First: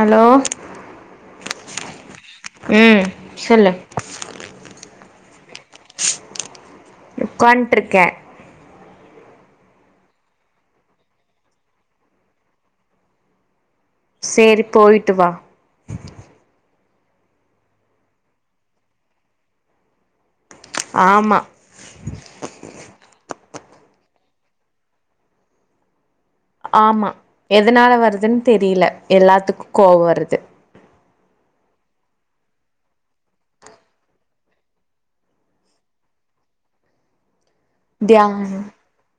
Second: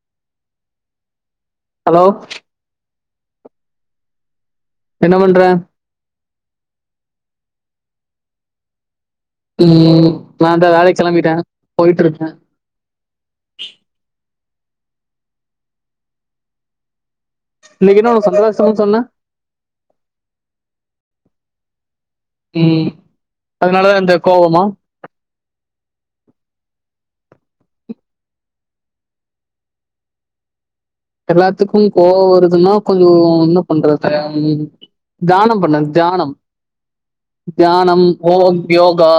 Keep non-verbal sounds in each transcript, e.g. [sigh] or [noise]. Hello hello ம் சொல்லு என்ன பண்ற உக்கான்ட்ருக்கே உ நா இந்தா வேலை கிளம்பிட்ட போயிட்ருக்க சேரி போயிட்டு வா இன்னைக்கி என்ன சந்தோஷம் சொன்ன ஆமா ம் அதனாலதா இந்த கோவமா ஆமா எதனால வருதுன்னு தெரியல எல்லாத்துக்கும் கோவோ வருது எல்லாத்துக்கும் கோவம் வருதுன்னா கொஞ்சோ என்ன பண்றது தியானம் பண்ணு தியானம் தியானம் தியானோ ம் யோகா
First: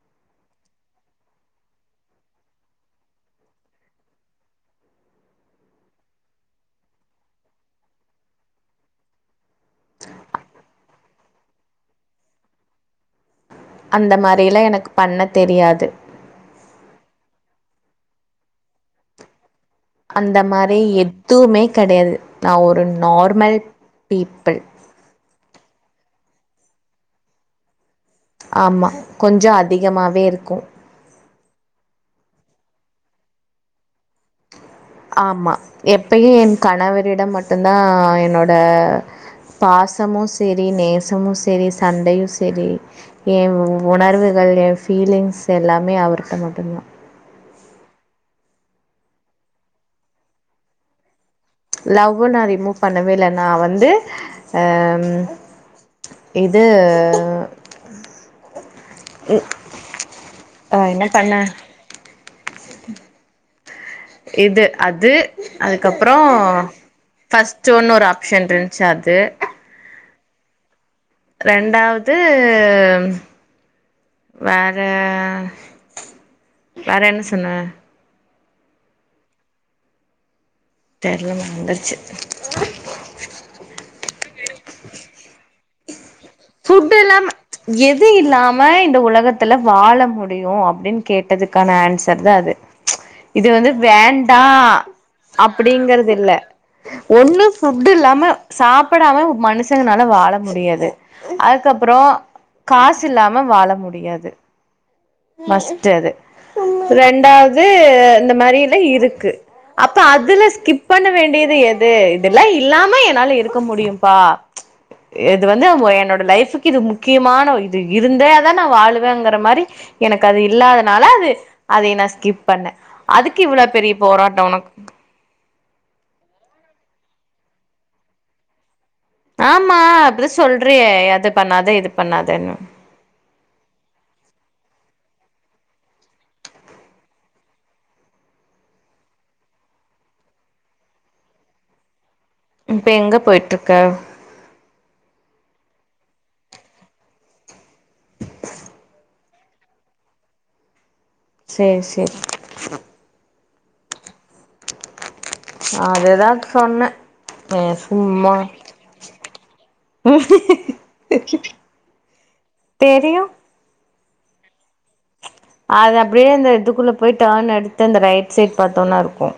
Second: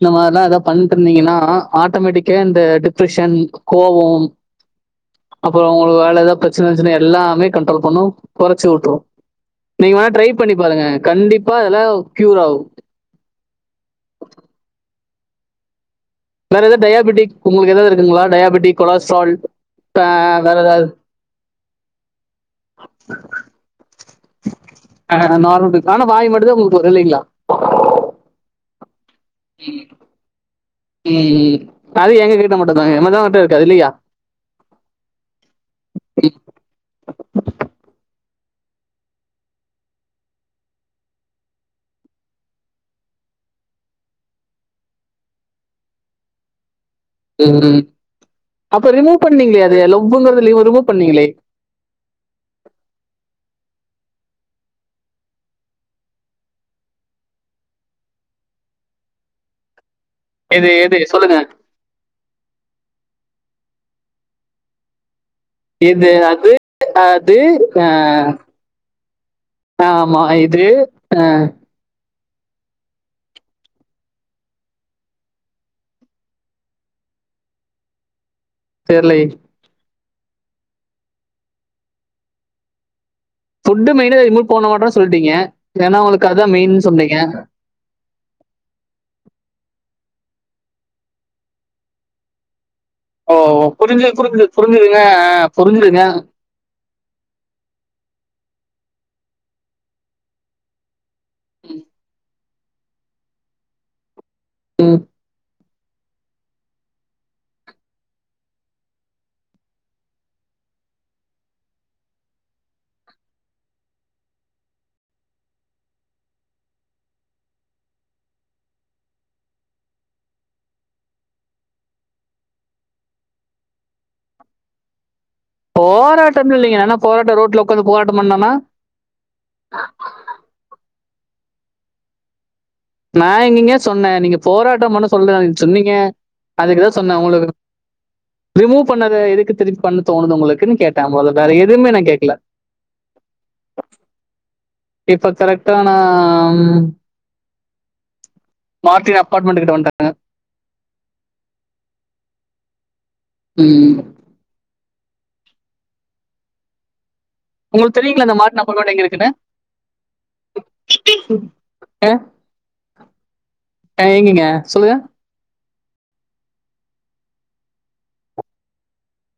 இந்த மாரிலாம் எதாவ பண்ணிட்டு இருந்தீங்கன்னா ஆட்டோமேட்டிக்கா இந்த டிப்ரெஷன் கோவோ அப்பறோ உங்களுக்கு வேற க்குல எதாது ப்ரச்சனை இருந்துச்சுன்னா எல்லாமே கண்ட்ரோல் பண்ணும் கொறச்சு விட்டுரு நீங்க வேணா ட்ரை பண்ணி பாருங்க கண்டிப்பா அதெல்லா கியூர் ஆகு அந்த மாரி எல்லா எனக்கு பண்ண தெரியாது வேற எதா டயாபெடிக் உங்களுக்கு எதாவது இருக்குங்களா டயாபெடிக் கொலஸ்ட்ரால் அந்த வேற மாரி ஏதாவது எதுவுமே கெடையாது நா ஒரு நார்மல் பீப்பிள் ஆ நார்மல் இருக்கு ஆன வாய் மட்டுந்தா உங்களுக்கு வரு இல்லைங்களா ஆமா கொஞ்ச அதிகமாவே இருக்கு ம் ம் அது எங்க கிட்ட மட்டுந்தா எதனா மட்டு இருக்காது இல்லையா ஆமா எப்பையு என் கணவரிடம் மட்டுந்தா என்னோட பாசமு செரி நேசமு செரி சண்டையு செரி எ உணர்வுகள் எ ஃபீலிங்ஸ் எல்லாமே அவர் கிட்ட மட்டுந்தா ம் ம் அப்ப ரிமூவ் பண்ணீங்களே அது லவ்வுங்கிறதுலேயு ரிமூவ் பண்ணீங்களே லவ்வு நா ரிமூவ் பண்ணவே இல்ல நா வந்து அம் இது ம் எது எது சொல்லுங்க இது அது அதுக்கு இது அப்பறோ அது அது ஃபர்ஸ்ட்டு ஒன்னோரு ஆப்ஷன் இருந்துச்சு அது ஆ ஆமா இது அ ரெண்டாவது வேற வேற என்ன சொன்னே தெர்லயே தெர்லமா வந்துருச்சு ஃபுட்டு மெய்னா ரிமு பண்ண மாட்டோனு சொல்லிட்டீங்க ஏன்னா உங்களுக்கு அதான் மெயின் ஃபுட்டு சொன்னீங்க இல்லாம எது இல்லாம இந்த உலகத்துல வாழ முடியு அப்டின் கேட்டதுக்கான ஆன்சர் தா அது ஓ இது வந்து புரிஞ்சு வேண்டா புரிஞ்சு புரிஞ்சுதுங்க புரிஞ்சுதுங்க அப்டிங்கிறது இல்ல ஒண்ணு ஃபுட் இல்லாம சாப்புடாம மனுஷங்களனால வாழ முடியாது அதுக்கு அப்பறோ காசு இல்லாம வாழ முடியாது ம் மஸ்ட்டு அது ரெண்டாவது இந்த மாரி எல்லா இருக்கு அப்ப அதுல ஸ்கிப் பண்ண வேண்டியது எது இதெல்லா இல்லாம என்னால இருக்க முடியும்பா இது வந்து அவுங்க என் என்னோட லைஃப்க்கு இது முக்கியமான ஒரு இது இருந்தே தா நா வாழவேங்கிற மாரி எனக்கு அது இல்லாதனால அது அதையு நா ஸ்கிப் பண்ணே அதுக்கு இவ்ளோ பெரிய போராட்டோ உனக்கு போராட்டம்னு இல்லைங்க நா என்ன போராட்டோ ரோட்ல உக்காந்து போராட்டம் பண்ணனா ஆமா அப்டிதா சொல்றியே அது பண்ணாத இது பண்ணாதேன்னு நா எங்கங்கே சொன்னே நீங்க போராட்டம் பண்ண சொல்லு நீங்க சொன்னீங்க அதுக்கு தா சொன்னே உங்களுக்கு ரிமூவ் பண்ணத எதுக்கு திருப்பி பண்ண தோணுதோ உங்களுக்குன்னு கேட்டே அவ்ளோதா வேற எதுவுமே நா கேக்கல இப்ப எங்கே போய்ட்ருக்க இப்ப கரெக்டா நான் மார்டின் அப்பார்ட்மெண்ட் கிட்ட வன்ட்டங்க சேரி சேரி ம் அதுதா சொன்னே ஏ உங்களுக் தெரியூங்ள இந்த மார்ட் நம்பர் ரோட் எங்க இருக்குன்னு தெரியூ ஆ எங்கீங்க சொல்லுங்க அது அப்படியே இந்த இதுக்குள்ள போய் டேர்ன் எடுத்து அந்த ரைட் சைட் பாத்தோனா இருக்கோ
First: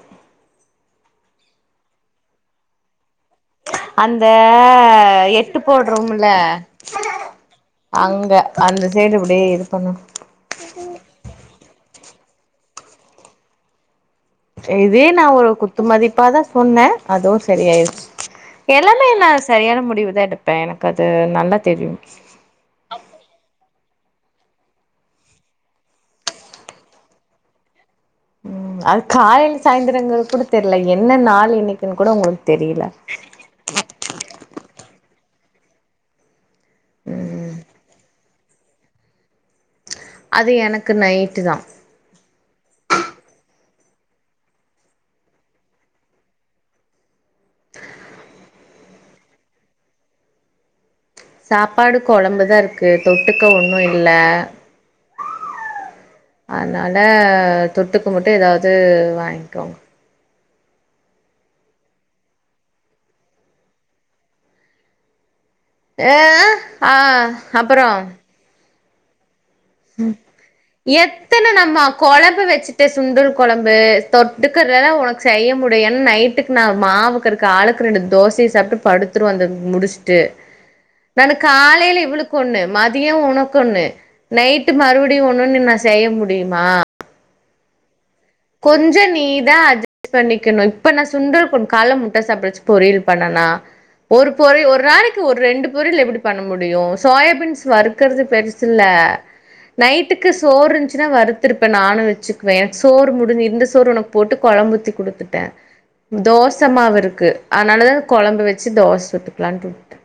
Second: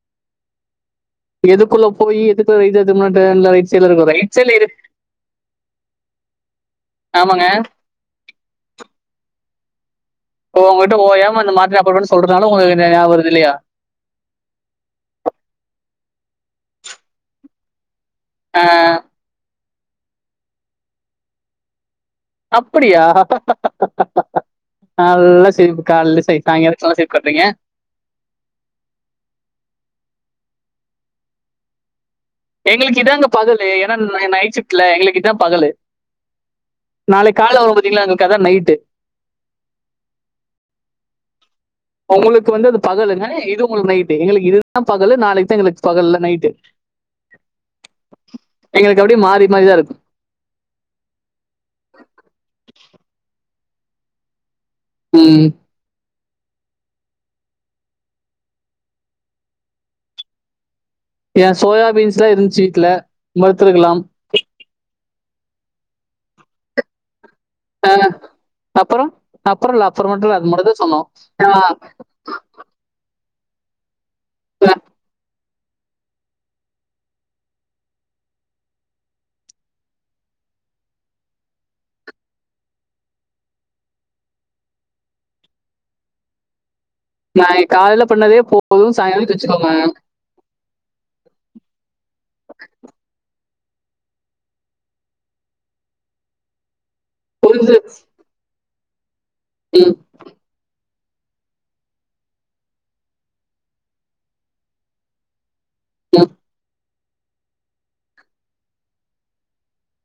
எதுக்குள்ள போயீ எதுக்குள்ள ரைட் எட்த்தோம்னா டோர்ன்ல ரைட் சைடுல இருக்கும். அந்த ரைட் சைடுல இருக்கு. எட்டு போட்றோம்ல்ல ஆமாங்க. அங்க அந்த சைடு இப்டியே எடுக்கொணோ ஓ உங்கிட்ட ஓயாம அந்த மாத்ரய அப்பப்பா சொல்றதுனால உங்களுக்கு இது ஞாபக வருது இல்லலியா இதே நா ஒரு குத்து மதிப்பா தா சொன்னோ அதுவூ சரியாயிடுச்சி அ எல்லாமே நா சரியான முடிவுதா எடுப்பே எனக்கு அது நல்லா தெரியூ அப்படியா நல்லா செய்வ் கால்ல சை சாயங்காலத் தோ சே கட்டுறீங்க ம் அது காலயையில சாய்ந்திரங்க கூட தெரியல என்ன நாள் இன்னைக்குன்னு கூட உங்களுக்கு தெரியல எங்களுக்கு இதாங்க பகலூ ஏன்னா ந நைட் ஷிப்ட்ல எங்களுக்கு இதா பகலு நாளை கால வரூ பாத்தீங்ளா எங்களுக்கு அதா நைட்டு அது எனக்கு நைட்டு தா உங்களுக்கு வந்து அது பகலுங்க இது உங்களுக்கு நைட்டு எங்களுக்கு இதுதா பகலு நாளைக்கு தா எங்களுக்கு பகல்ல நைட்டு எங்களுக்கு அப்டியே மாறி மாறிதா இருக்கே சாப்பாடு குழம்புதா இருக்கு தொட்டுக்க ஒன்னூ இல்ல ம் அந்னால தொட்டுக்க மாட்டே எதாது வாங்கிவோ ஏ சோயாபீன்ஸ்ல்ல எதூவ்வூ சீக்கல வறுத்துருக்கலா எ ஹா ஹ ஹாங் அப்பறோ அப்பறோ அப்பறோல்ல அப்பறோ அது மட்டு தா சொன்னோ அ ஹா கெழம்ப வெச்சிட்டோ சுண்டல் கெழம்பு தொட்டுக்கதான உனக்கு செய்ய முட் மா என்னை நைட்டுக்கு நா மாவுக்கு இருக்கு ஆளுக்கு ரெண்டு தோசைய சாப்டு படுத்துரு வந்த முடிச்சிட்டு நானு காலையில இவளுக்கு ஒன்னு மதியோ உனக்கு ஒன்னு நையீட்டு மறுபடியே இண்ணொன்னு நா சொய்ய முடியுமா நாய காலையில பண்ணதே போதூ சாயங்காளோ வெச்சிக்கோங்க இப்ப நிக்கனனூ இப்ப சுண்டல் குட்க் கால முட்டை சாப்டச்சி பொரியல் பண்ணோனா ஒரு பொறி ஒரு நாளைக்கு ஒரு ரெண்டு பொறில் எப்டி பண்ண முடியு சோயாபீன்ஸ் புரிஞ்சு வறுக்கறது பெருசு இல்ல ம், நைட் ட்டுக்கு சோறு இருந்துச்சுன்னா வருத்துருப்போ நானு வச்சுக்குவே எனக்கு சோறு முட் ட்டி இருந்த சோறு உனக்கு போட்டு கொழம்பூத்தி குடுத்துட்டே ம். தோசமாவு இருக்கு அத்னாலதா கொழம்பு வெச்சி தோச சுட்டுக்கலான்ட்டு விட்டோ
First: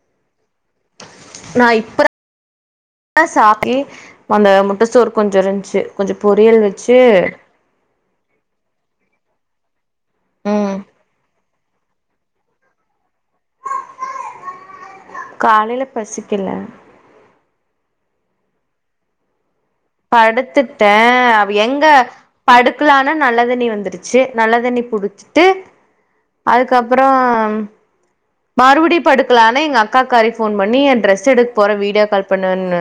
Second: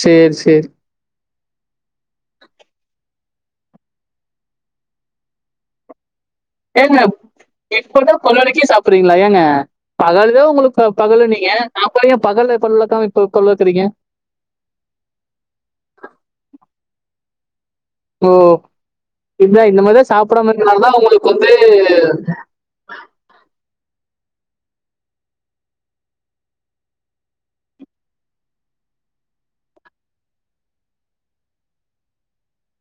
சேர் சேரி நா இப்ப தா சாக்கி அந்த முட்டெ சோர் கொஞ்சோ இருந்ச்சு கொஞ்சோ பொரியல் வெச்சு இப்பதா பல் வெலக்கி சாப்பிறீங்களா ஏங்க பகல்தா ம் உங்களுக்கு பகலுன்னீங்க அப்ப ஏ பகல்ல பல் விலக்கமா இப்ப பல் வலக்கறீங்க காலைல பசிக்கில ஓ இதா இந்த மேரிதா சாப்டமா இருக்கநாலதா படுத்துட்டே உங்களுக்கு வந்து க்காலன நல்ல தண்ணி வந்துருச்சு நல்ல தண்ணி புடிச்சிட்டு அதுக்கப்புறோ மறுவடி படுக்கலானான் எங்க அக்காக்காரி ஃபோன் பண்ணி எ ட்ரெஸ் எடுக்க போற வீடியோ கால் பண்ணுன்னு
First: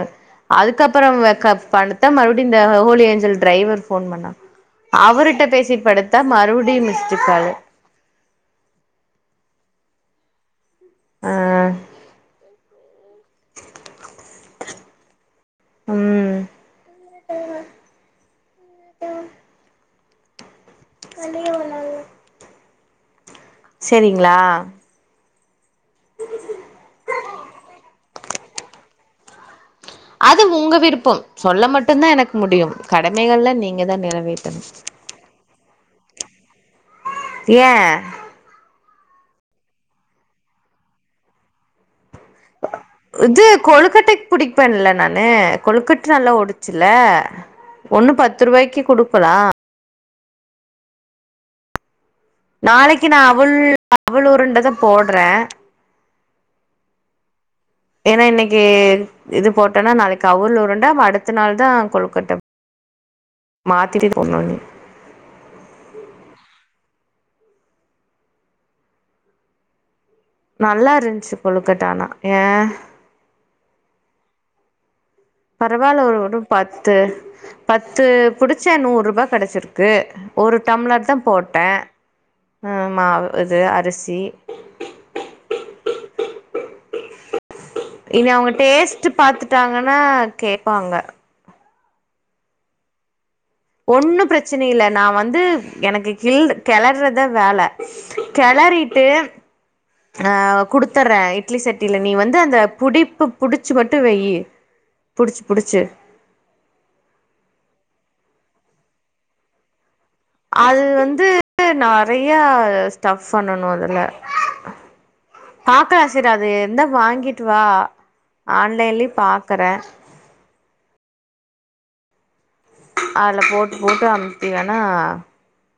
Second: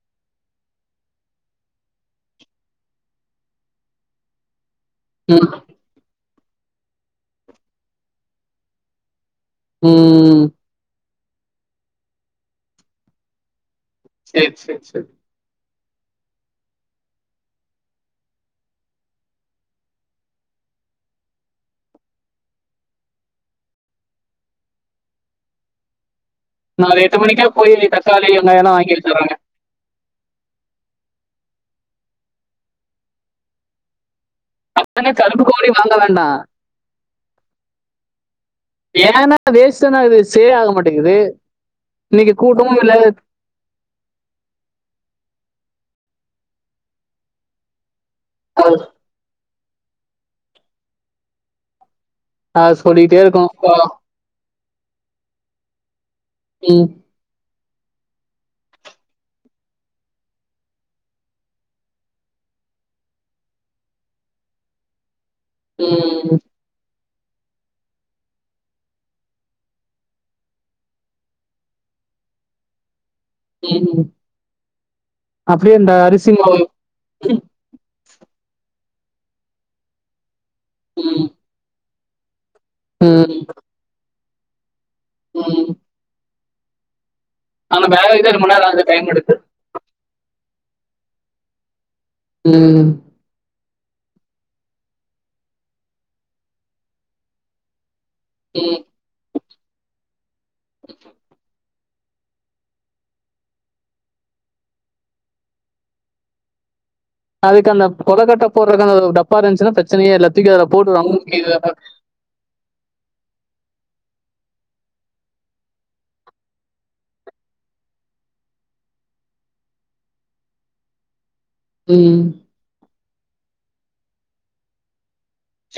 அதுக்கப்புறோ வே க படுத்தா மறுபடி இந்த ஹோலி எஞ்சல் டிரைவர் ஃபோன் பண்ணா அவருட்ட ம், பேசிட் படுத்தா மறுபடியூ மிஸ்ட்டுகாள் ம் அ சேர் சேர் சேர் ம் சேரிங்ளா நாளை எட்டு மணிக்கே போய் தக்காளி வெங்காயோல்லா வாங்கி வச்சறங்க அது உங்க விருப்பம் சொல்ல மட்டுந்தா எனக்கு முடியு கடமைகள்ல நீங்க தா நிறைவேற அத்தன கருப்பு கோழி வாங்க வேண்டா ஏ வேண்ணா வேஸ்டுதா அது சேல் ஆக மாட்டேங்குது இன்னைக்கு கூட்டமு இல்ல கொழுக்கட்டைக் புடிப்பேன்ல நானு கொழுக்கட்ட நல்லா ஒடுச்சுல ஒண்ணு பத்து ருவாய்க்கு குடுக்கலா அ நாளைக்கு நா சொல்லிட்டே அவுல் இருக்கணும். அ அவுள் உருண்டதா போட்றே [unintelligible] ஏன்னா இன்னைக்கு இது போட்டன்னா நாளைக்கு அவுல் உருண்ட அடுத்த நாள் தா கொழுக்கட்ட மாத்திட்டு போட்டு இனிமே ம் நல்லா இருந்ச்சு கொழுக்கட்டா ஆனா அ ம் அப்டியே அந்த அரிசி மாவு து பத்து பத்து புடிச்ச நூறு ருவா கெடச்சிருக்கு ஒரு டம்ளர் தா ம், போட்டே மாவு ம், இது அரிசி ம் ஆனா வேக இதூ வைக்க ரொம்ப அவுங்க நேரம் ஆகுது டைம் டேஸ்ட்டு எடுத்து. பாத்துட்டாங்கன்னா கேப்பாங்க ம் ஒண்ணு பிரச்சனை இல்ல நா வந்து எனக்கு கெளர்றத வேல ம். கெளறிட்டு அ குடுத்துர்றே இட்லி சட்டியில நீ வந்து அந்த புடிப்பு புடிச்சி மட்டு வைய்யு புடிச்சி புடிச்சி புடிச்சி அதுக்கு அந்த கொழுக்கட்ட போட்றதுக்கான டப்பா இருந்துச்ன்னா பிரச்சனையே இல்லா தூக்கி அதுல போட்டு அமிக்கி நறையா ஸ்டஃப் பண்ணணு அதுல பாக்கலா சேரி அது இருந்த வாங்கிட்டு வா ஆன்லைன்லியு பாக்குறே ம் அதில போட்டு போட்டு அமிக்கி வேணா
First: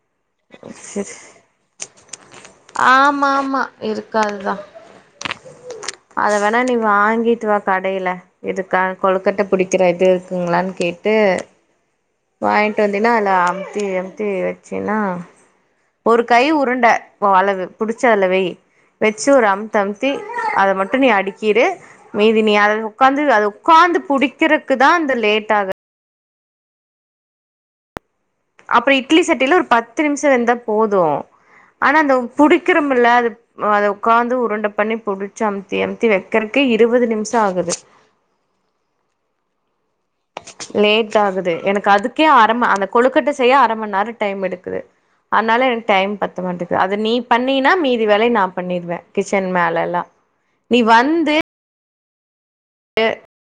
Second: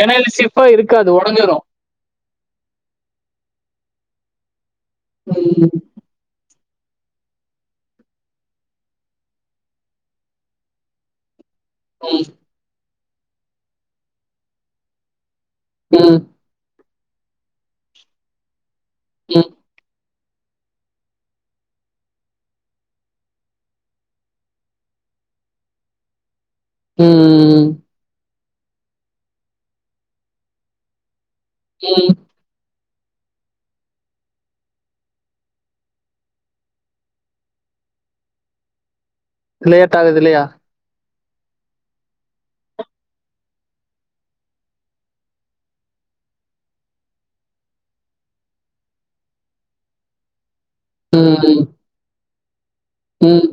ஏனா இதுல ஸ்டிஃவ்வா இருக்காது உடஞ்சிரு ஆமா ஆமா இருக்காதுதா ம் அதை வேணா நீ வாங்கிட்டு வா கடையில இதுக்க கொழுக்கட்ட புடிக்கிற இது இருக்குங்ளானு கேட்டு ம் வாய்ன்ட்டு வந்தீன்னா அதுல அமுத்தி அமுத்தி வச்சின்னா ஒரு கை உருண்ட ஓ அளவு பிடிச்சு அதுல வை வச்சு ஒரு அமுத்து அமுத்தி அத மட்டு நீ அடிக்குடு மீதி நீ அத உக்காந்து அது உக்காந்து புடிக்கக்ரக்குதா அது லேட் ஆகு ம் அப்றோ இட்லி சட்டியில ஒரு பத்து நிமிஷோ இருந்தா போது ஆனா அந்த புடிக்கிறம்ல அது அத உக்காந்து உருண்ட பண்ணி புடிச்சி அமுத்தி அமுத்தி வெக்கறக்கு இருவது நிமிஷ ஆகுது லேட் ஆகுது இல்லையா லேட் ஆகுது எனக்கு அதுக்கே அரம அந்த கொழுக்கட்ட செய்ய அர மண் நேரோ டைம் எடுக்குது அதனால எனக்கு டைம் பத்த மாட்டேது அது நீ பண்ணினா மீதி வேல நா பண்ணிடுவே கிச்சன் மேல எல்லா நீ ம், வந்து எ ம்.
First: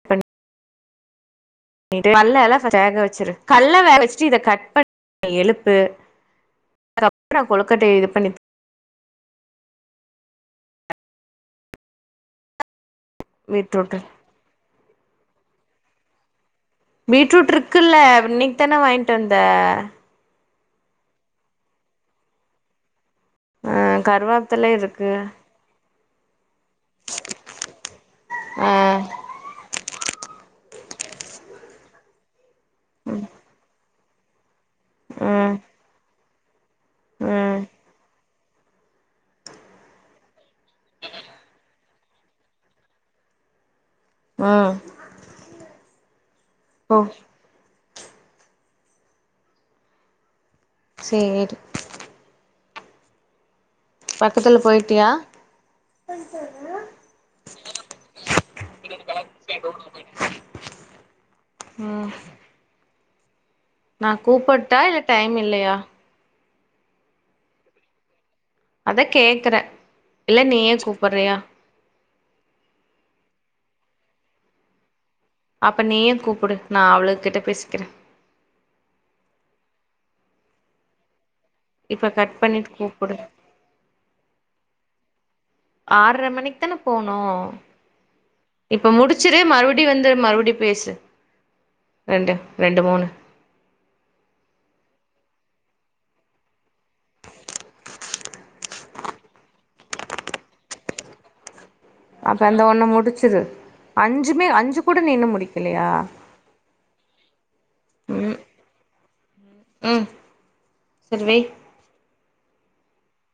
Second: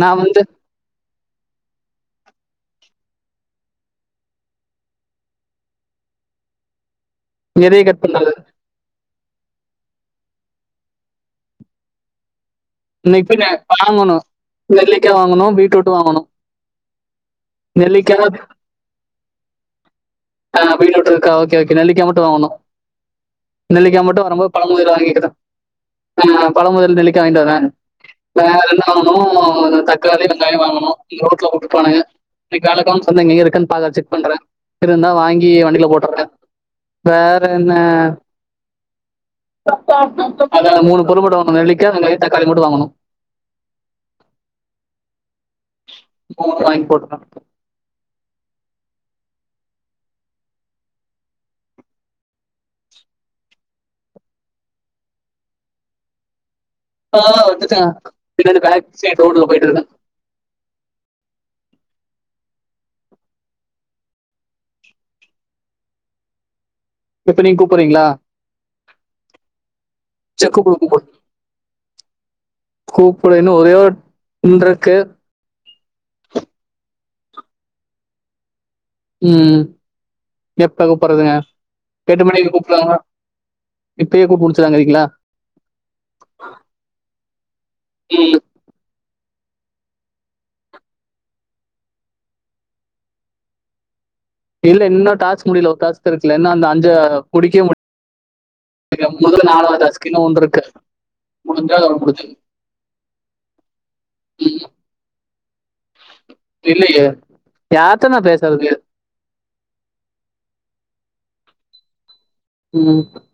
நா வந்து பண்ணிட்டு கல்ல எல்லா ஃபஸ்ட் வேக வச்சிரு கல்ல வேக வச்ட்டு இத கட் பண்ணி எழுப்பு அதப்றோ எதையை கொழுக்கட்ட கட் இது பண்ணி பண்றது இன்ன இப்ப ந பீட்ரூட் வாங்கணு நெல்லிக்கா வாங்கணு பீட்ரூட் வாங்கணு பீட்ரூட் இருக்குல்ல இன்னைக் தான வாய்ட்டு வந்தே ஆ பீட்ரூட் இருக்கா ஓகே ஓகே நெல்லிக்கா மட்டு வாங்கணு ஆ நெல்லிக்கா மட்டு வர போது பழ கருவாப்தல முதிர்ல இருக்கு வாங்கிட்டு தா ஆமா பழ முதிர்ல நெல்லிக்க வாய்ன்ட்டு வாரே வேற ஆ என்ன வாங்கனு தக்காளி வெங்காய வாங்கணு [unintelligible] கூட்ருப்பானுங்க லைக் ஏலக்காவு சம்மங்கியு இருக்கான் பாக்ற செக் பண்றே இருந்தா வாங்கி ம் வண்டியில போட்டற்ற வேற ம் என்ன அதல மூணு பொருள் மட்டு வாங்கனு நெல்லிக்கா வெங்காய தக்காளி மட்டு வாங்கனு ம் போ வாய்ங்கி ஓ போட்ற சேரி பக்கத்துல போய்ட்டியா ஆ வந்துட்ட பின்னாடி பேக் சைடு ரோட்ல போய்ட்ருக்கே ம் நா கூப்புட்டா இல்ல டைம் இல்லையா இப்ப நீங்க கூப்புறீங்ளா அதா கேக்கற இல்ல சரி நீயே கூப்பிடு கூப்பறியா கூப்புடலன்னு ஒரே ஒரு இன்றக்கு அப்ப நீயே கூப்புடு நா அவளுகிட்ட பேசிக்கிற ம் எப்ப கூப்பறதுங்க இப்ப எட்டு கட் மணிக்கு பண்ணிட்டு கூப்றாங்க கூப்புடு இப்பேயே கூப் முட்ச்சுறாங்கறீங்ளா ஆற்ர மணிக் தான போனு ம் இப்போ முடிச்சிரு மறுபடியு வந்து மறுபடி பேசு ரெண்டு ரெண்டு மூணு இல்ல இன்ன டாஸ்க் முடியல ஒரு டாஸ்க் தெர்க்ல இன்னா அந்த அஞ்ச முடிக்க முட் க்ல மொதல்ல நாளாது டாஸ்கே இன்னு ஒன்ருக்கு முடிஞ்சா முடிஞ்சு அப்ப அந்த ஒண்ண முடிச்சிரு அஞ்சுமே அஞ்சு கூட நீ இன்னு முடிக்கலயா இல்லயே யார்ட்ட நா ம் பேசறது ம் சேரி வை ம்